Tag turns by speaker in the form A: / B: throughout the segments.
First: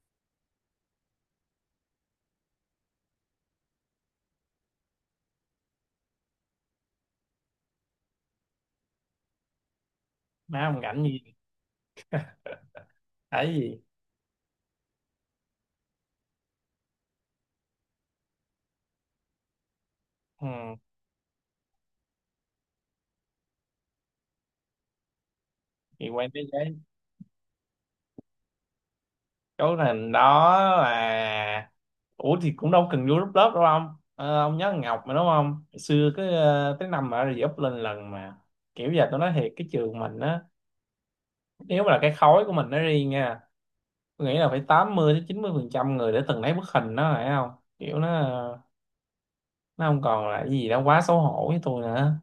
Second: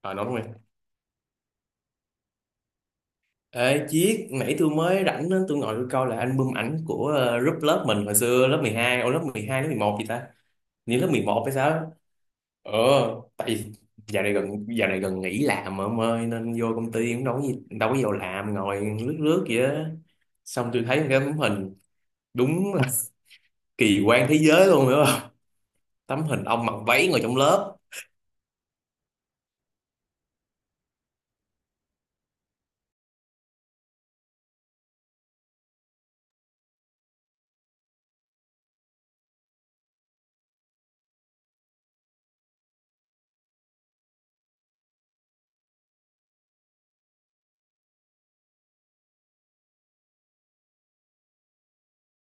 A: Ờ nói rồi. Ê Chiết, nãy tôi mới rảnh á, tôi ngồi tôi coi là album ảnh của group lớp mình hồi xưa, lớp 12, ô lớp 12 lớp 11 gì ta?
B: Má không
A: Như
B: rảnh
A: lớp mười
B: gì
A: một hay sao á? Ờ, Tại
B: ấy
A: vì
B: gì.
A: dạo này gần nghỉ làm mà ông ơi, nên vô công ty cũng đâu có gì, đâu có vào làm, ngồi lướt lướt vậy á.
B: ừ.
A: Xong tôi thấy một cái tấm hình đúng là kỳ quan thế giới luôn, hiểu không?
B: Thì
A: Tấm
B: quen thế
A: hình ông mặc
B: giới
A: váy ngồi trong lớp.
B: chỗ thành đó là, ủa thì cũng đâu cần vô group lớp đâu ông. Ờ, ông nhớ thằng Ngọc mà đúng không? Hồi xưa cái tới năm mà rồi up lên lần mà, kiểu giờ tôi nói thiệt cái trường mình á, nếu mà là cái khối của mình nó riêng nha, tôi nghĩ là phải 80 đến 90 phần trăm người để từng lấy bức hình đó phải không? Kiểu nó nó không còn là cái gì đó quá xấu hổ với tôi nữa.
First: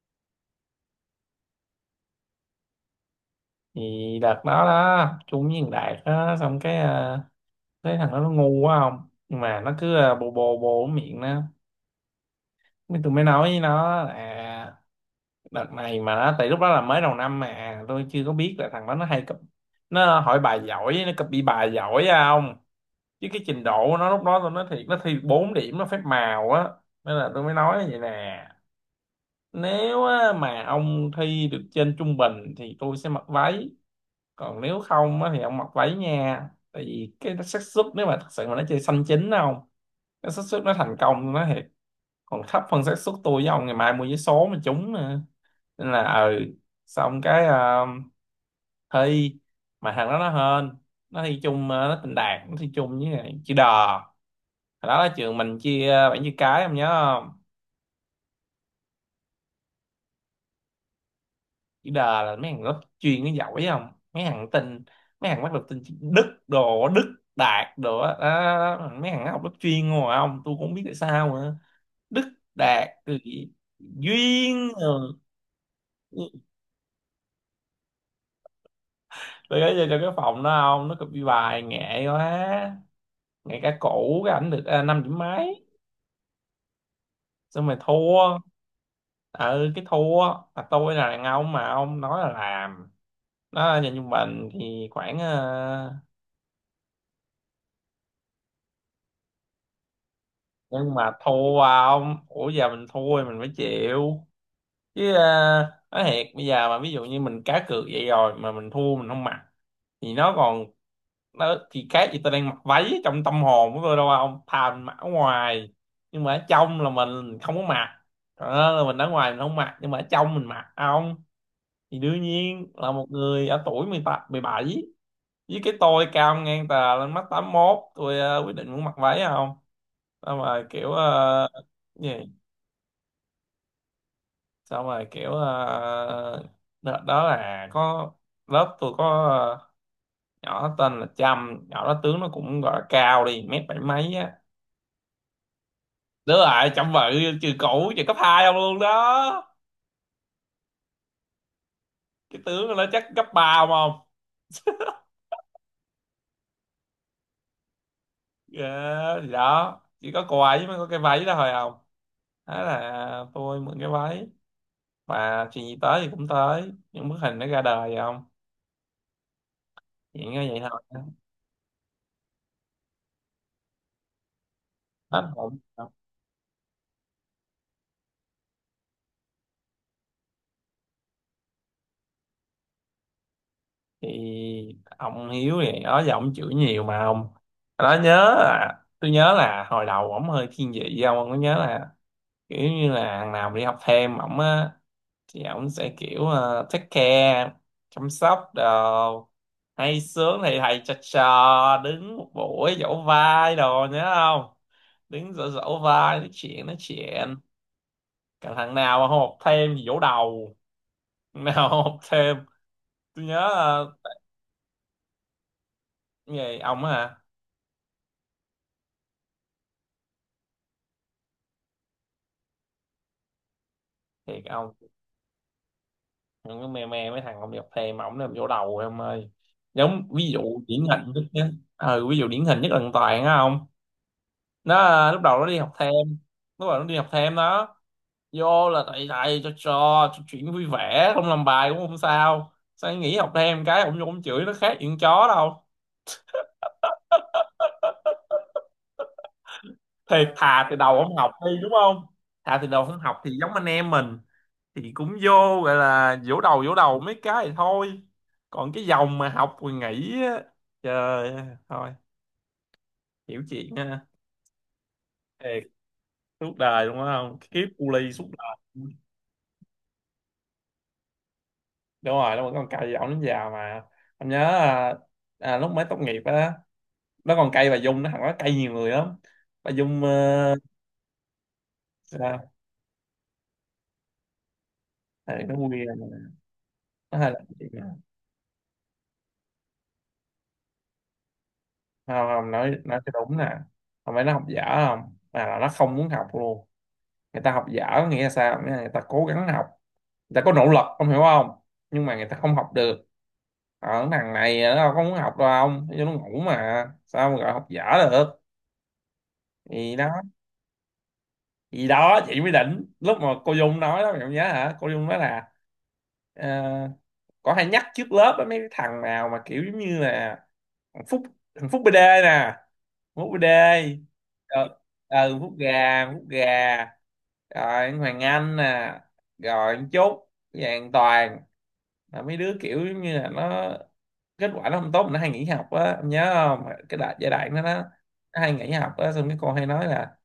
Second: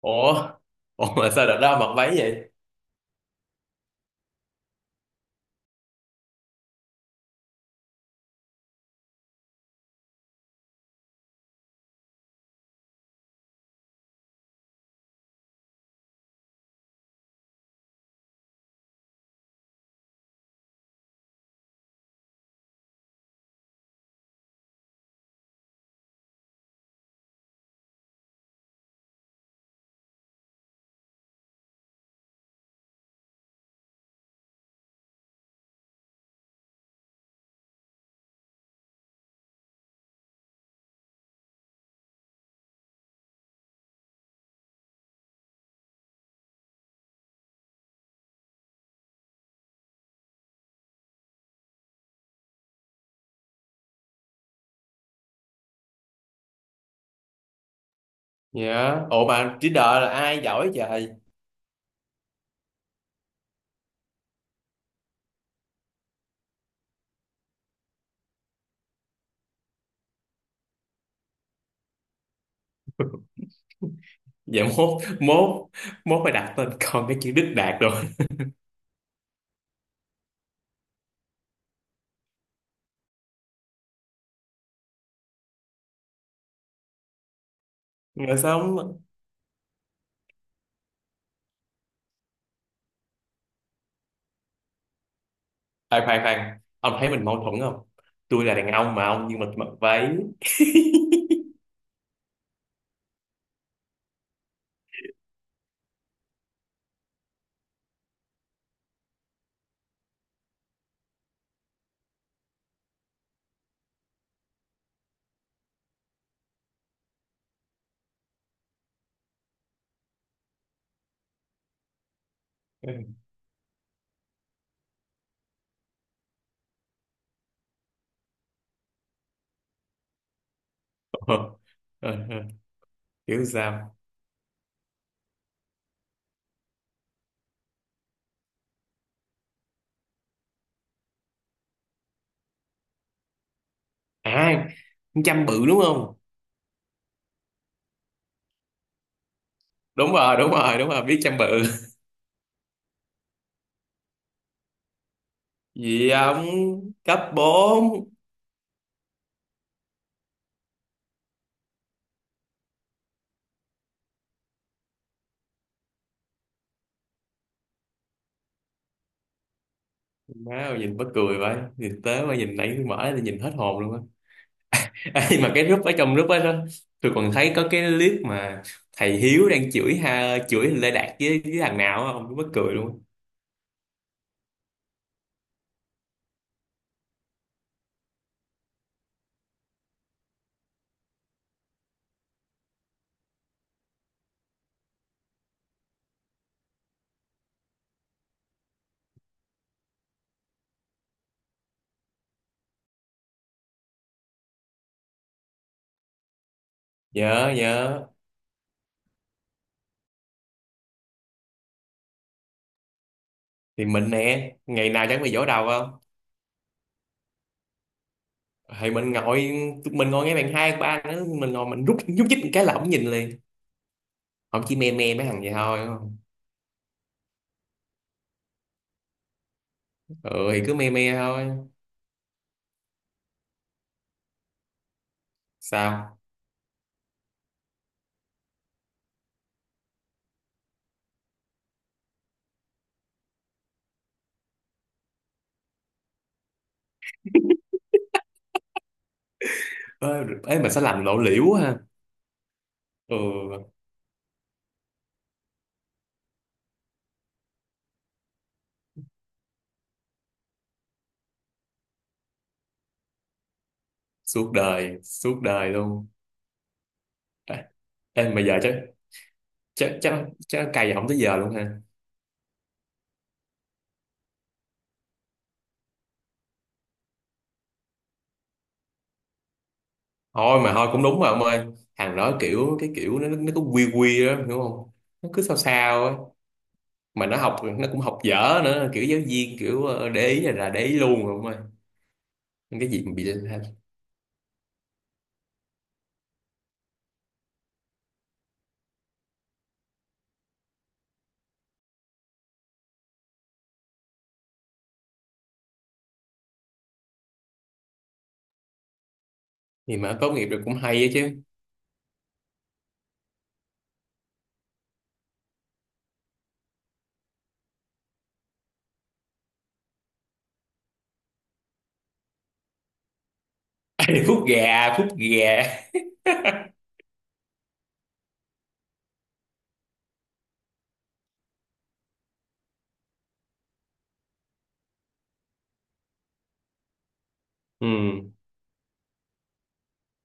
A: Ủa, ủa mà sao đợt đó ông mặc váy vậy?
B: Thì đợt đó đó chung với thằng Đạt á, xong cái thấy thằng đó nó ngu quá không, nhưng mà nó cứ bồ bồ bồ cái miệng nó. Mới tôi mới nói với nó là đợt này mà nó, tại lúc đó là mới đầu năm mà tôi chưa có biết là thằng đó nó hay cập, nó hỏi bài giỏi, nó copy bài giỏi á không. Chứ cái trình độ của nó lúc đó tôi nói thiệt, nó thi 4 điểm nó phép màu á. Nên là tôi mới nói vậy nè, nếu á, mà ông thi được trên trung bình thì tôi sẽ mặc váy, còn nếu không á, thì ông mặc váy nha. Tại vì cái xác suất nếu mà thật sự mà nó chơi xanh chín không, cái xác suất nó thành công nó thiệt còn thấp hơn xác suất tôi với ông ngày mai mua vé số mà trúng nữa. Nên là ừ, xong cái thi mà thằng đó nó hên, nó thi chung nó tình đạt, nó thi chung với lại chữ đờ. Hồi đó là trường mình chia bảng chữ cái ông nhớ không?
A: Dạ. Ủa mà chỉ đợi là ai giỏi trời?
B: Chữ đờ là mấy thằng lớp chuyên nó giỏi không, mấy thằng tin, mấy thằng bắt được tin chữ đức đồ đức đạt đồ á, đó, đó, đó. Mấy thằng nó học lớp chuyên ngồi không, tôi cũng không biết tại sao nữa. Đức Đạt rồi gì?
A: Dạ,
B: Duyên
A: mốt
B: rồi.
A: mốt mốt phải đặt tên con cái chữ Đức Đạt rồi.
B: Tôi gửi cho cái phòng đó ông, nó copy bài nghệ quá, nghệ cả cũ cái ảnh được năm điểm mấy, xong rồi
A: Mà
B: thua.
A: sao không-
B: Ừ, cái thua là tôi là đàn ông mà, ông nói là làm. Đó nhà trung bình thì khoảng
A: Khoan khoan khoan, ông thấy mình mâu thuẫn không? Tôi là đàn ông mà ông, nhưng mà tôi mặc váy.
B: nhưng mà thua ông, ủa giờ mình thua thì mình phải chịu chứ nói thiệt bây giờ mà ví dụ như mình cá cược vậy rồi mà mình thua mình không mặc, thì nó còn, nó thì khác gì tôi đang mặc váy trong tâm hồn của tôi đâu không, thà mặc ở ngoài nhưng mà ở trong là mình không có mặc. Đó, là mình ở ngoài mình không mặc nhưng mà ở trong mình mặc không. Thì đương nhiên là một người ở tuổi mười tám, mười bảy với cái tôi cao ngang tà lên mắt 81 tôi quyết định muốn mặc váy không. Sao mà kiểu
A: Ờ,
B: ờ, gì
A: ờ, ờ, hiểu sao.
B: sao mà kiểu ờ, đợt đó là có, lớp tôi có ờ, nhỏ tên là Trâm, nhỏ đó tướng nó cũng gọi là cao đi mét bảy mấy á.
A: À, con Chăm bự đúng không?
B: Đúng rồi, chăm vợ, trường cũ trường cấp 2 không luôn đó.
A: Đúng rồi đúng rồi đúng rồi, biết Chăm bự.
B: Cái tướng của nó chắc cấp 3 không không.
A: Gì ông? Cấp bốn.
B: Dạ, thì đó chỉ có quà ấy mới có cái váy đó thôi không, thế là tôi mượn cái váy, và chuyện gì tới thì cũng tới, những bức hình nó ra đời vậy không. Chuyện như
A: Má
B: vậy thôi.
A: ơi, nhìn mắc cười vậy, nhìn tớ mà nhìn, nãy tôi mở ra tôi nhìn hết hồn luôn á.
B: Hết
A: Ê, mà
B: hồn.
A: cái group, ở trong group đó, tôi còn thấy có cái clip mà thầy Hiếu đang chửi, ha, chửi Lê Đạt với thằng nào á, ông mắc cười luôn.
B: Thì ông Hiếu thì đó giờ ông chửi nhiều mà ông, đó nhớ là, tôi nhớ là hồi đầu ổng hơi thiên vị với ông có nhớ là kiểu như là thằng nào mà đi học thêm ổng á, thì ổng sẽ kiểu take care, chăm sóc đồ, hay sướng thì thầy trò trò đứng một buổi dỗ vai đồ nhớ không, đứng dỗ dỗ vai nói chuyện nói chuyện.
A: Nhớ nhớ.
B: Cả thằng nào mà không học thêm thì dỗ đầu, thằng nào không học thêm. Tôi nhớ
A: Thì mình nè, ngày nào chẳng bị vỗ đầu không.
B: cái gì ông á hả?
A: Thì mình ngồi Tụi mình ngồi ngay bàn hai ba nữa, mình ngồi mình rút nhúc nhích một cái là ổng nhìn liền.
B: Thiệt
A: Ổng
B: ông
A: chỉ me me mấy thằng vậy thôi đúng không?
B: ông cứ me me mấy thằng không đi học thêm mà ông làm dỗ đầu em ơi. Giống ví
A: Ừ
B: dụ
A: thì cứ
B: điển
A: me
B: hình
A: me
B: nhất nhé,
A: thôi.
B: ừ, ví dụ điển hình nhất là thằng Toàn á không, nó lúc đầu nó đi học thêm
A: Sao?
B: lúc đầu nó đi học thêm đó, vô là thầy thầy cho trò, cho chuyện vui vẻ không làm bài cũng không sao, sao nghỉ học thêm cái ông vô ông chửi nó khác chuyện chó đâu.
A: Ê,
B: Thiệt
A: ê
B: thà
A: mà
B: thì
A: sao
B: đầu
A: làm
B: không
A: lộ
B: học
A: liễu
B: đi
A: quá
B: đúng
A: ha.
B: không, thà thì đầu không
A: Ừ.
B: học thì giống anh em mình thì cũng vô gọi là vỗ đầu mấy cái thì thôi. Còn cái dòng mà học rồi nghỉ á, trời ơi, thôi, hiểu chuyện ha,
A: Suốt đời, suốt
B: thiệt,
A: đời luôn.
B: suốt đời đúng không,
A: Ê,
B: kiếp cu ly
A: ê
B: suốt
A: mà giờ chắc
B: đời.
A: chắc chắc chắc cày ổng tới giờ luôn ha.
B: Đúng rồi, nó vẫn còn cài giọng đến già mà. Anh nhớ lúc mới tốt nghiệp á, nó còn cay bà Dung, nó thằng nó cay nhiều người lắm. Bà Dung
A: Thôi mà thôi cũng đúng mà ông ơi. Thằng đó
B: sao
A: kiểu cái kiểu nó cứ quy quy á hiểu không. Nó
B: thì
A: cứ
B: nó
A: sao
B: quen,
A: sao á.
B: nó
A: Mà
B: hay
A: nó
B: là
A: học
B: chuyện nè.
A: nó cũng học dở nữa, kiểu giáo viên kiểu để ý là để ý luôn ông ơi.
B: Không không nói
A: Nhưng cái
B: nói
A: gì
B: cho
A: mà bị
B: đúng
A: lên.
B: nè, không phải nó học dở, không mà là nó không muốn học luôn. Người ta học dở có nghĩa là sao, nghĩa là người ta cố gắng học, người ta có nỗ lực ông hiểu không, nhưng mà người ta không học được. Ở thằng này nó đâu có muốn học đâu, ông cho nó ngủ mà sao mà gọi học dở được. Thì
A: Thì
B: đó,
A: mà tốt nghiệp được cũng hay á chứ.
B: thì đó chị mới đỉnh lúc mà cô Dung nói đó, mày không nhớ hả? Cô Dung nói là ờ, có hay nhắc trước lớp á, mấy cái thằng nào mà kiểu giống như là thằng Phúc, thằng Phúc BD nè, Phúc BD
A: Ê, phút
B: ờ,
A: gà, phút
B: thằng Phúc
A: gà.
B: gà, thằng Phúc gà, rồi anh Hoàng Anh nè, rồi anh Trúc Vàng Toàn, là mấy đứa kiểu giống như là nó kết quả nó không tốt mà nó hay nghỉ học á, em nhớ không cái đại giai đoạn đó
A: Ừ.
B: nó hay nghỉ học á, xong cái cô hay nói là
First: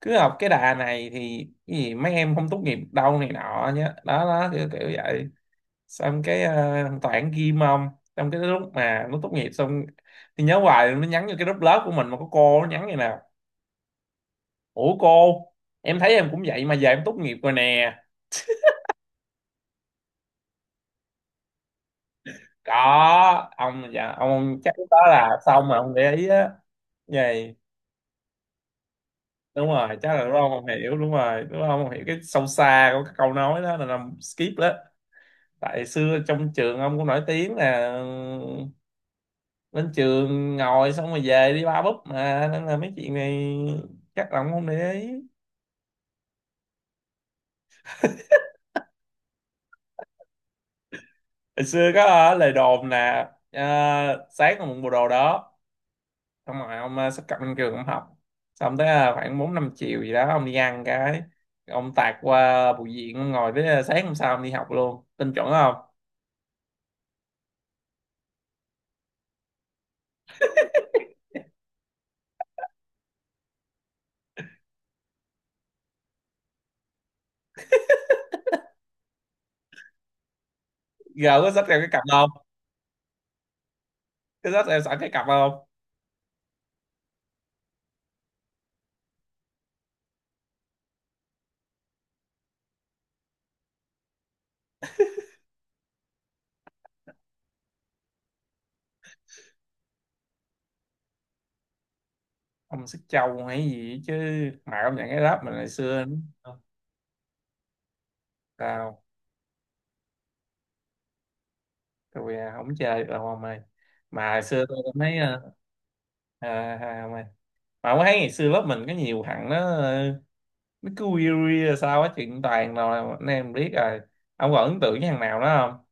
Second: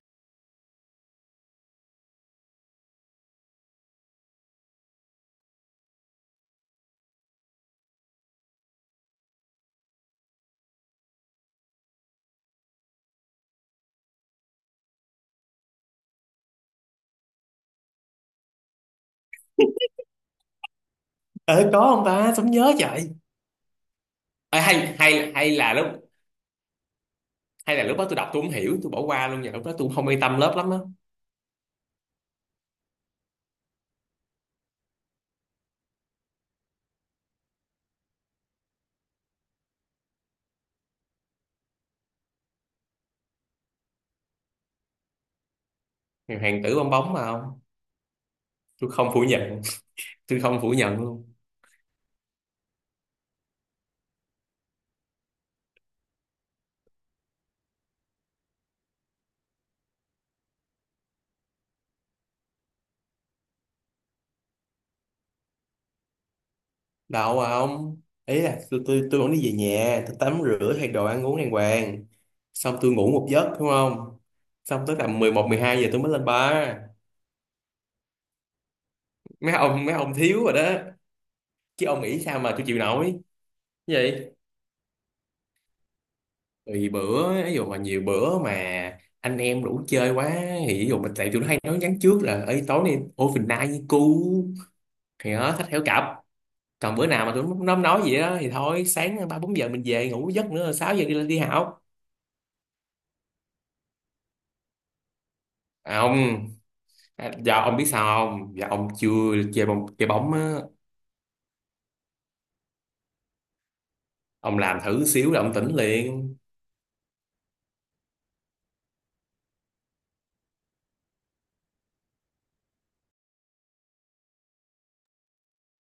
B: cứ học cái đà này thì cái gì mấy em không tốt nghiệp đâu này nọ nhá, đó đó kiểu, kiểu vậy. Xong cái thằng Toản ghim ông, xong cái lúc mà nó tốt nghiệp xong thì nhớ hoài nó nhắn vô cái group lớp của mình mà có cô, nó nhắn như nào, ủa cô em thấy em cũng vậy mà giờ em tốt nghiệp rồi nè.
A: Ờ có không ta, sống
B: Có
A: nhớ trời.
B: ông, dạ
A: Ê,
B: ông chắc lúc
A: hay
B: đó là
A: hay hay
B: xong
A: là
B: mà ông
A: lúc,
B: để ý á, vậy,
A: hay là lúc đó tôi đọc tôi không hiểu tôi bỏ qua luôn, và lúc
B: đúng
A: đó tôi
B: rồi
A: không
B: chắc
A: quan
B: là lúc
A: tâm
B: đó ông
A: lớp
B: không
A: lắm á.
B: hiểu, đúng rồi lúc đó ông không hiểu cái sâu xa của cái câu nói đó là làm skip đó. Tại xưa trong trường ông cũng nổi tiếng là lên trường ngồi xong rồi về đi ba búp mà, nên là mấy chuyện này chắc là ông không để ý.
A: Hàng tử bong bóng mà không. Tôi không phủ nhận, tôi không phủ nhận luôn.
B: Hồi xưa có lời đồn là sáng ông mượn bộ đồ đó, xong rồi ông xách cặp lên trường ông học, xong tới khoảng bốn năm chiều gì đó ông đi ăn cái, ông tạt qua bụi viện ông ngồi tới sáng hôm sau ông đi học luôn tin chuẩn không.
A: Đâu ông, ý là tôi vẫn đi về nhà tôi tắm rửa thay đồ ăn uống đàng hoàng. Xong tôi ngủ một giấc đúng không. Xong tới tầm 11, 12 giờ tôi mới lên bar. Mấy ông, mấy ông thiếu rồi đó.
B: Giờ có xách theo
A: Chứ
B: cái cặp
A: ông nghĩ
B: không,
A: sao mà tôi chịu nổi. Cái gì?
B: có xách theo sẵn cái cặp không?
A: Tùy bữa, ví dụ mà nhiều bữa mà anh em đủ chơi quá, thì ví dụ mình, tại tụi nó hay nói nhắn trước là ấy tối nay ô phình nai với cu, thì nó thách theo cặp. Còn bữa nào mà tụi nó không nói gì đó thì thôi, sáng ba bốn giờ mình về ngủ giấc nữa, sáu giờ đi lên đi học.
B: Ông xách trâu hay gì chứ, mà ông nhận cái ráp mình hồi
A: À,
B: xưa nữa.
A: không. À, dạ ông biết sao không? Dạ ông
B: Sao,
A: chưa chơi bóng, chơi bóng á,
B: tôi không chơi được đâu ông ơi. Mà hồi
A: ông
B: xưa tôi
A: làm
B: cũng
A: thử
B: thấy
A: xíu là ông tỉnh liền.
B: ông ơi, mà ông thấy ngày xưa lớp mình có nhiều thằng nó nó cứ weary rồi sao á chuyện toàn rồi anh em biết rồi, ông còn ấn tượng với thằng nào đó không?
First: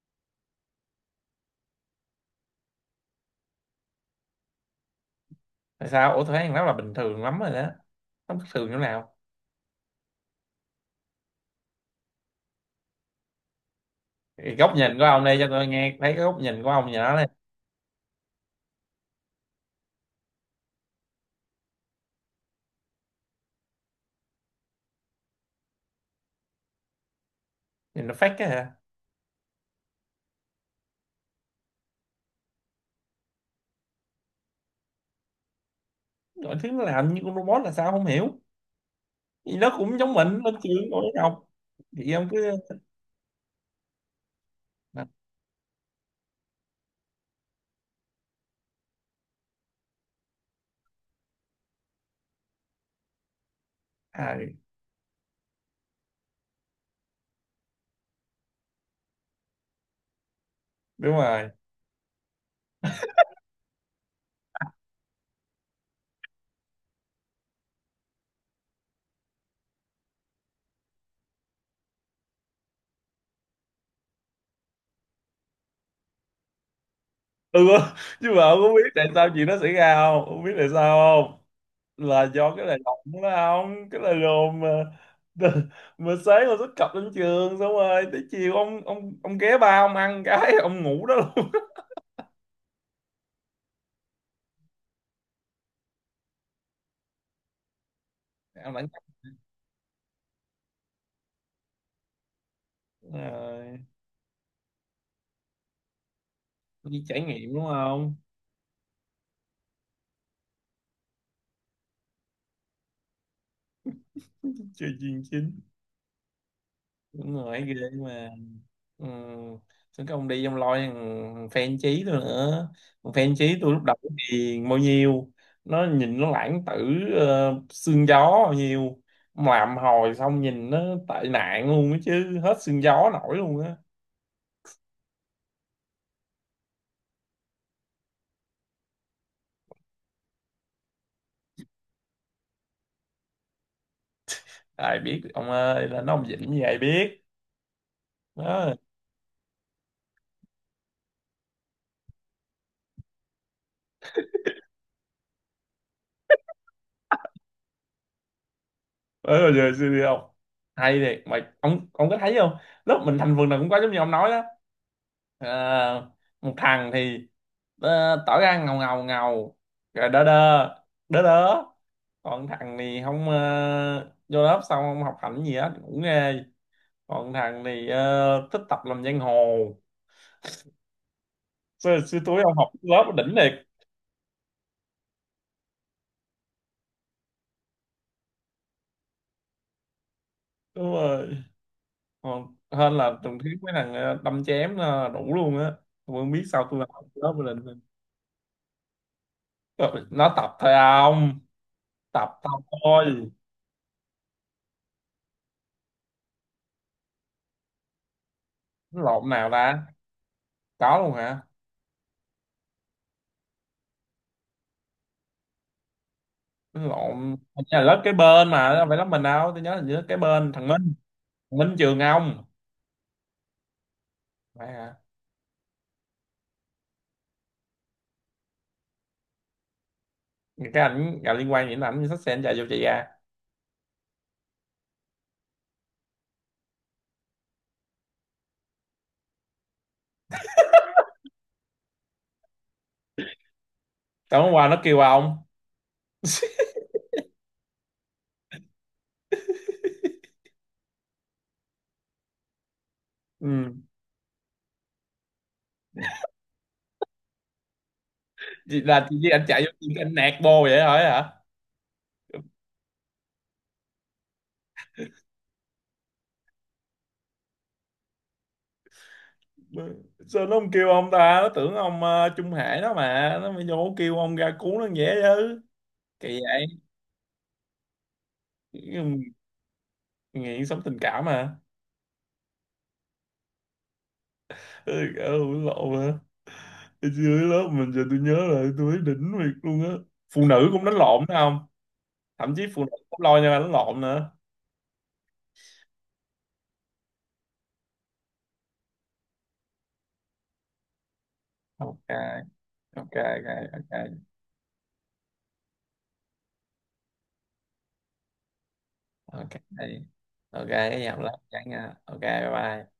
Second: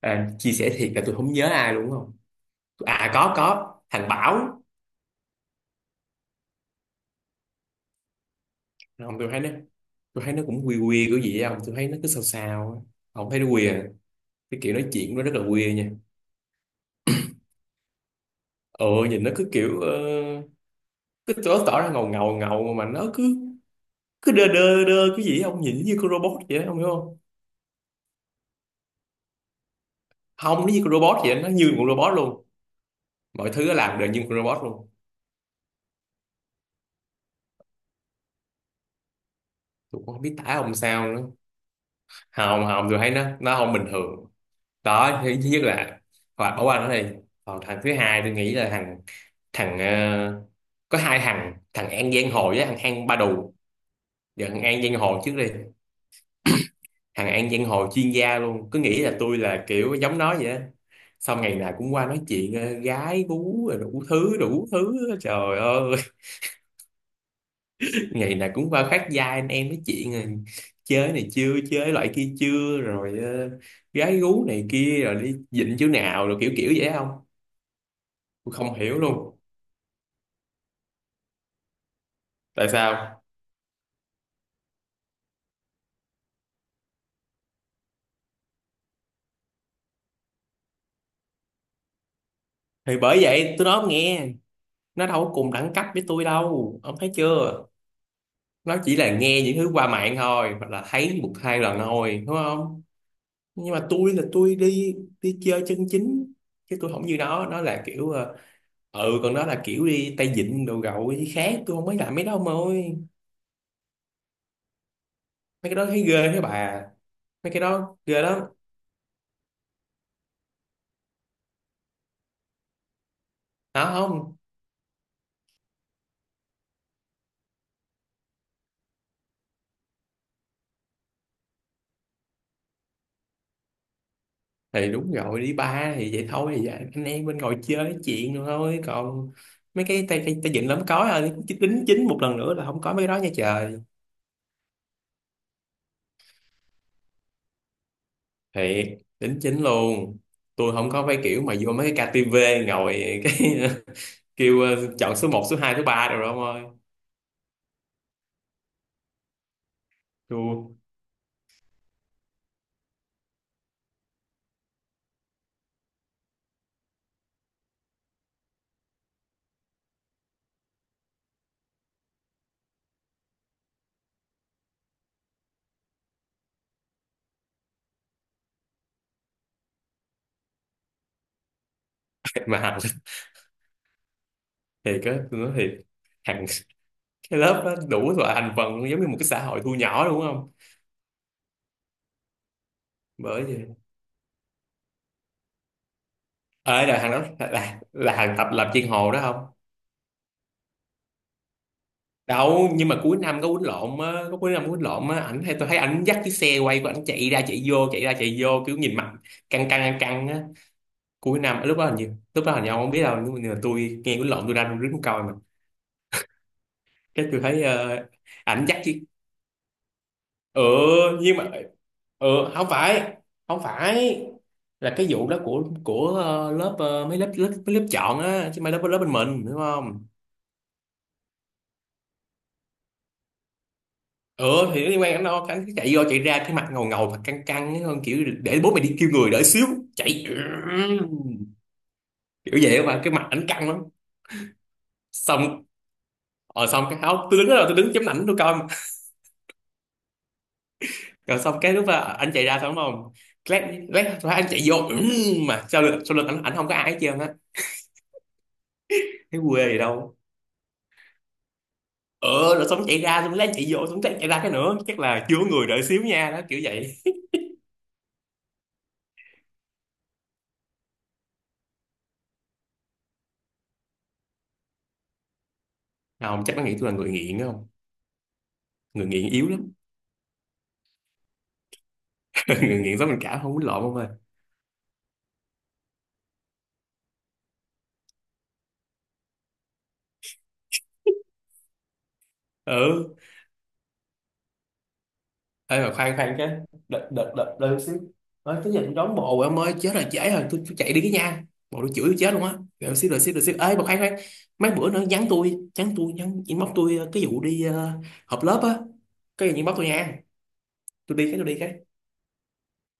A: À, chia sẻ thiệt là tôi không nhớ ai luôn không? À có, thằng Bảo.
B: Tại sao, ủa tôi thấy thằng đó là bình thường lắm rồi đó, không bình thường chỗ nào?
A: Ông, tôi thấy nó, tôi thấy nó cũng quy quy của gì không? Tôi thấy nó cứ sao sao á. Ông thấy nó quy à.
B: Thì
A: Cái
B: góc
A: kiểu nói
B: nhìn của
A: chuyện của
B: ông
A: nó
B: đây
A: rất
B: cho
A: là
B: tôi
A: quy nha.
B: nghe thấy cái góc nhìn của ông nhỏ này.
A: Ờ Nhìn nó cứ kiểu cứ tỏ tỏ ra ngầu ngầu ngầu, mà nó cứ cứ đơ đơ đơ cái gì á, ông nhìn nó như con robot vậy đó, ông hiểu không?
B: Nhìn nó phát cái hả?
A: Không, nó như con robot vậy, đó, nó như một robot luôn. Mọi thứ nó làm đều như một con robot luôn.
B: Mọi thứ nó làm như con robot là sao không hiểu, thì nó cũng
A: Tôi
B: giống
A: cũng không
B: mình
A: biết
B: lên
A: tả ông
B: trường ngồi
A: sao nữa.
B: học. Thì ông cứ
A: Không không, tôi thấy nó không bình thường. Đó, thứ thứ nhất là, hoặc ở qua nó đi. Còn thằng thứ hai tôi nghĩ là thằng thằng ờ, có hai thằng, thằng An Giang Hồ với thằng An Ba Đù.
B: à,
A: Giờ thằng An Giang Hồ trước đi. Thằng An Giang Hồ chuyên gia luôn, cứ nghĩ là tôi là kiểu giống nó vậy đó.
B: đúng
A: Xong
B: rồi.
A: ngày nào cũng qua nói chuyện gái bú rồi đủ thứ trời ơi. Ngày nào cũng vào khác gia anh em nói chuyện, rồi chơi này chưa chơi loại kia chưa, rồi gái gú này kia, rồi đi dịnh chỗ nào, rồi kiểu kiểu vậy không.
B: Ừ, nhưng mà
A: Tôi
B: ông có
A: không
B: biết
A: hiểu
B: tại sao
A: luôn,
B: chuyện nó xảy ra không? Không biết tại sao, không, là do cái
A: tại
B: lời
A: sao.
B: đồn đó, không cái lời đồn mà mà sáng ông xuất cập lên trường xong rồi tới chiều ông ghé ba ông ăn cái ông ngủ đó luôn.
A: Thì bởi vậy tôi nói ông nghe, nó đâu có cùng đẳng cấp với tôi đâu, ông thấy chưa.
B: Ông
A: Nó
B: đã
A: chỉ
B: nhắc
A: là nghe những thứ qua mạng thôi, hoặc là thấy một hai lần thôi đúng không. Nhưng
B: rồi,
A: mà tôi là tôi đi, đi chơi chân chính. Chứ tôi
B: đi
A: không như
B: trải
A: nó
B: nghiệm
A: nó
B: đúng
A: là kiểu
B: không,
A: ừ, còn đó là kiểu đi tay vịn đồ gậu với khác, tôi không mới làm mấy đó ông ơi.
B: chơi chuyên chính,
A: Mấy cái đó thấy ghê thế bà.
B: đúng
A: Mấy cái
B: rồi ghê
A: đó ghê
B: mà.
A: lắm.
B: Ừ. Chứ cái ông đi ông loi, thằng fan chí tôi nữa, thằng fan chí tôi lúc
A: Đó
B: đầu
A: không.
B: thì bao nhiêu, nó nhìn nó lãng tử, xương gió bao nhiêu. Mà làm hồi xong nhìn nó tệ nạn luôn á, chứ hết xương gió nổi luôn á.
A: Thì đúng rồi, đi ba thì vậy thôi thì vậy, anh em bên ngồi chơi nói chuyện rồi thôi, còn mấy cái tay tay, tay dựng lắm có rồi. Đính chính một lần nữa là không có mấy cái đó nha trời.
B: Ai biết được ông ơi là nó ông dĩnh như vậy biết, đó.
A: Thiệt, đính chính luôn. Tôi không có mấy kiểu mà vô mấy cái KTV ngồi cái kêu chọn số một số 2 số 3 rồi đó ông ơi.
B: Ờ giờ xưa đi không,
A: Chua.
B: hay thiệt mà ông có thấy không lúc mình thành vườn nào cũng có giống như ông nói đó. Ờ, Một thằng thì tỏ ra ngầu ngầu ngầu, rồi đơ đơ đơ đớ. Còn thằng thì không, vô lớp xong không học hành gì hết cũng ghê. Còn thằng thì thích tập làm giang hồ. Xưa, xưa túi
A: Thiệt
B: ông
A: mà
B: học
A: hành,
B: lớp đỉnh liệt,
A: thiệt á tôi nói thiệt, hàng. Cái lớp đó đủ loại thành phần giống như một cái xã hội thu nhỏ đúng không.
B: đúng rồi, còn hơn là từng
A: Bởi
B: thiếu
A: vậy.
B: mấy thằng đâm chém đủ luôn á. Tôi không biết sao tôi
A: Ê
B: làm
A: là thằng
B: lớp với
A: đó
B: lên.
A: là thằng tập lập chiên hồ đó không?
B: Trời, nó tập thôi ông, tập tao
A: Đâu, nhưng mà cuối
B: thôi.
A: năm có quýnh lộn á, có cuối năm có quýnh lộn á, ảnh hay tôi thấy ảnh dắt chiếc xe quay của ảnh chạy ra chạy vô, chạy ra chạy vô kiểu nhìn
B: Nó
A: mặt
B: lộn nào
A: căng
B: ta,
A: căng á.
B: có luôn
A: Cuối
B: hả?
A: năm lúc đó hình như, lúc đó hình như ông không biết đâu, nhưng mà tôi nghe quýnh lộn tôi đang đứng coi mà.
B: Nó lộn,
A: Cái tôi thấy
B: hình như là lớp kế bên
A: ảnh
B: mà
A: dắt
B: đâu phải lớp
A: chiếc,
B: mình đâu, tôi nhớ là lớp kế bên
A: ừ,
B: thằng Minh,
A: nhưng mà
B: thằng Minh trường
A: ừ,
B: ông,
A: không phải, không phải,
B: phải hả?
A: là cái vụ đó của lớp mấy lớp, mấy lớp chọn á chứ mấy lớp lớp bên mình đúng không?
B: Những cái ảnh liên quan đến ảnh thì sách sẽ anh chạy vô chị ra.
A: Ừ thì nó liên quan đến nó, cái chạy vô chạy ra cái mặt ngầu ngầu và căng căng ấy, hơn kiểu để bố mày đi kêu người đỡ xíu chạy, kiểu vậy mà cái mặt ảnh căng lắm.
B: Tối hôm qua nó kêu ông.
A: Xong, ờ xong cái áo tôi đứng đó rồi tôi đứng chấm ảnh tôi coi mà. Rồi xong cái lúc mà anh chạy ra xong không, lát
B: Ừ.
A: lát lát anh chạy vô mà sau lưng ảnh, ảnh không có ai hết trơn á.
B: Chị- là chị với
A: Thấy
B: ảnh chạy
A: quê
B: vô
A: gì
B: chị anh
A: đâu.
B: nạt bô vậy hỏi hả,
A: Ờ rồi xong chạy ra, xong lát chạy vô, xong lát chạy ra cái nữa, chắc là chưa có người đợi xíu nha, đó kiểu vậy.
B: sao nó không kêu ông ta, nó tưởng ông Trung Hải đó mà, nó mới vô kêu ông ra cứu nó dễ chứ. Kỳ
A: Không chắc nó
B: vậy.
A: nghĩ tôi là người nghiện đó không. Người
B: Ừ,
A: nghiện yếu lắm.
B: nghiện sống tình cảm mà.
A: Người nghiện giống mình cả, không muốn lộn không ơi.
B: Ừ, ừ, lộ mà. Hồi xưa dưới lớp mình giờ tôi nhớ lại tôi thấy đỉnh việc luôn á, phụ nữ cũng đánh lộn phải không, thậm chí phụ nữ
A: Ừ.
B: cũng lo nhau đánh lộn nữa.
A: Ê mà khoan khoan cái, đợi đợi chút xíu, nói cái giờ tôi đón bộ em ơi chết rồi trễ rồi, tôi chạy đi cái nha, bộ nó chửi tôi chết luôn
B: Ok,
A: á. Đợi xíu
B: ok,
A: đợi xíu đợi xíu. Ê
B: ok.
A: mà khoan khoan,
B: Ok,
A: mấy bữa nữa nhắn tôi, nhắn inbox tôi cái vụ đi họp lớp á. Cái
B: ok,
A: gì inbox tôi nha.
B: ok cái
A: Tôi
B: giọng
A: đi cái,
B: lắm
A: tôi đi
B: chẳng nha.
A: cái.
B: Ok, bye bye.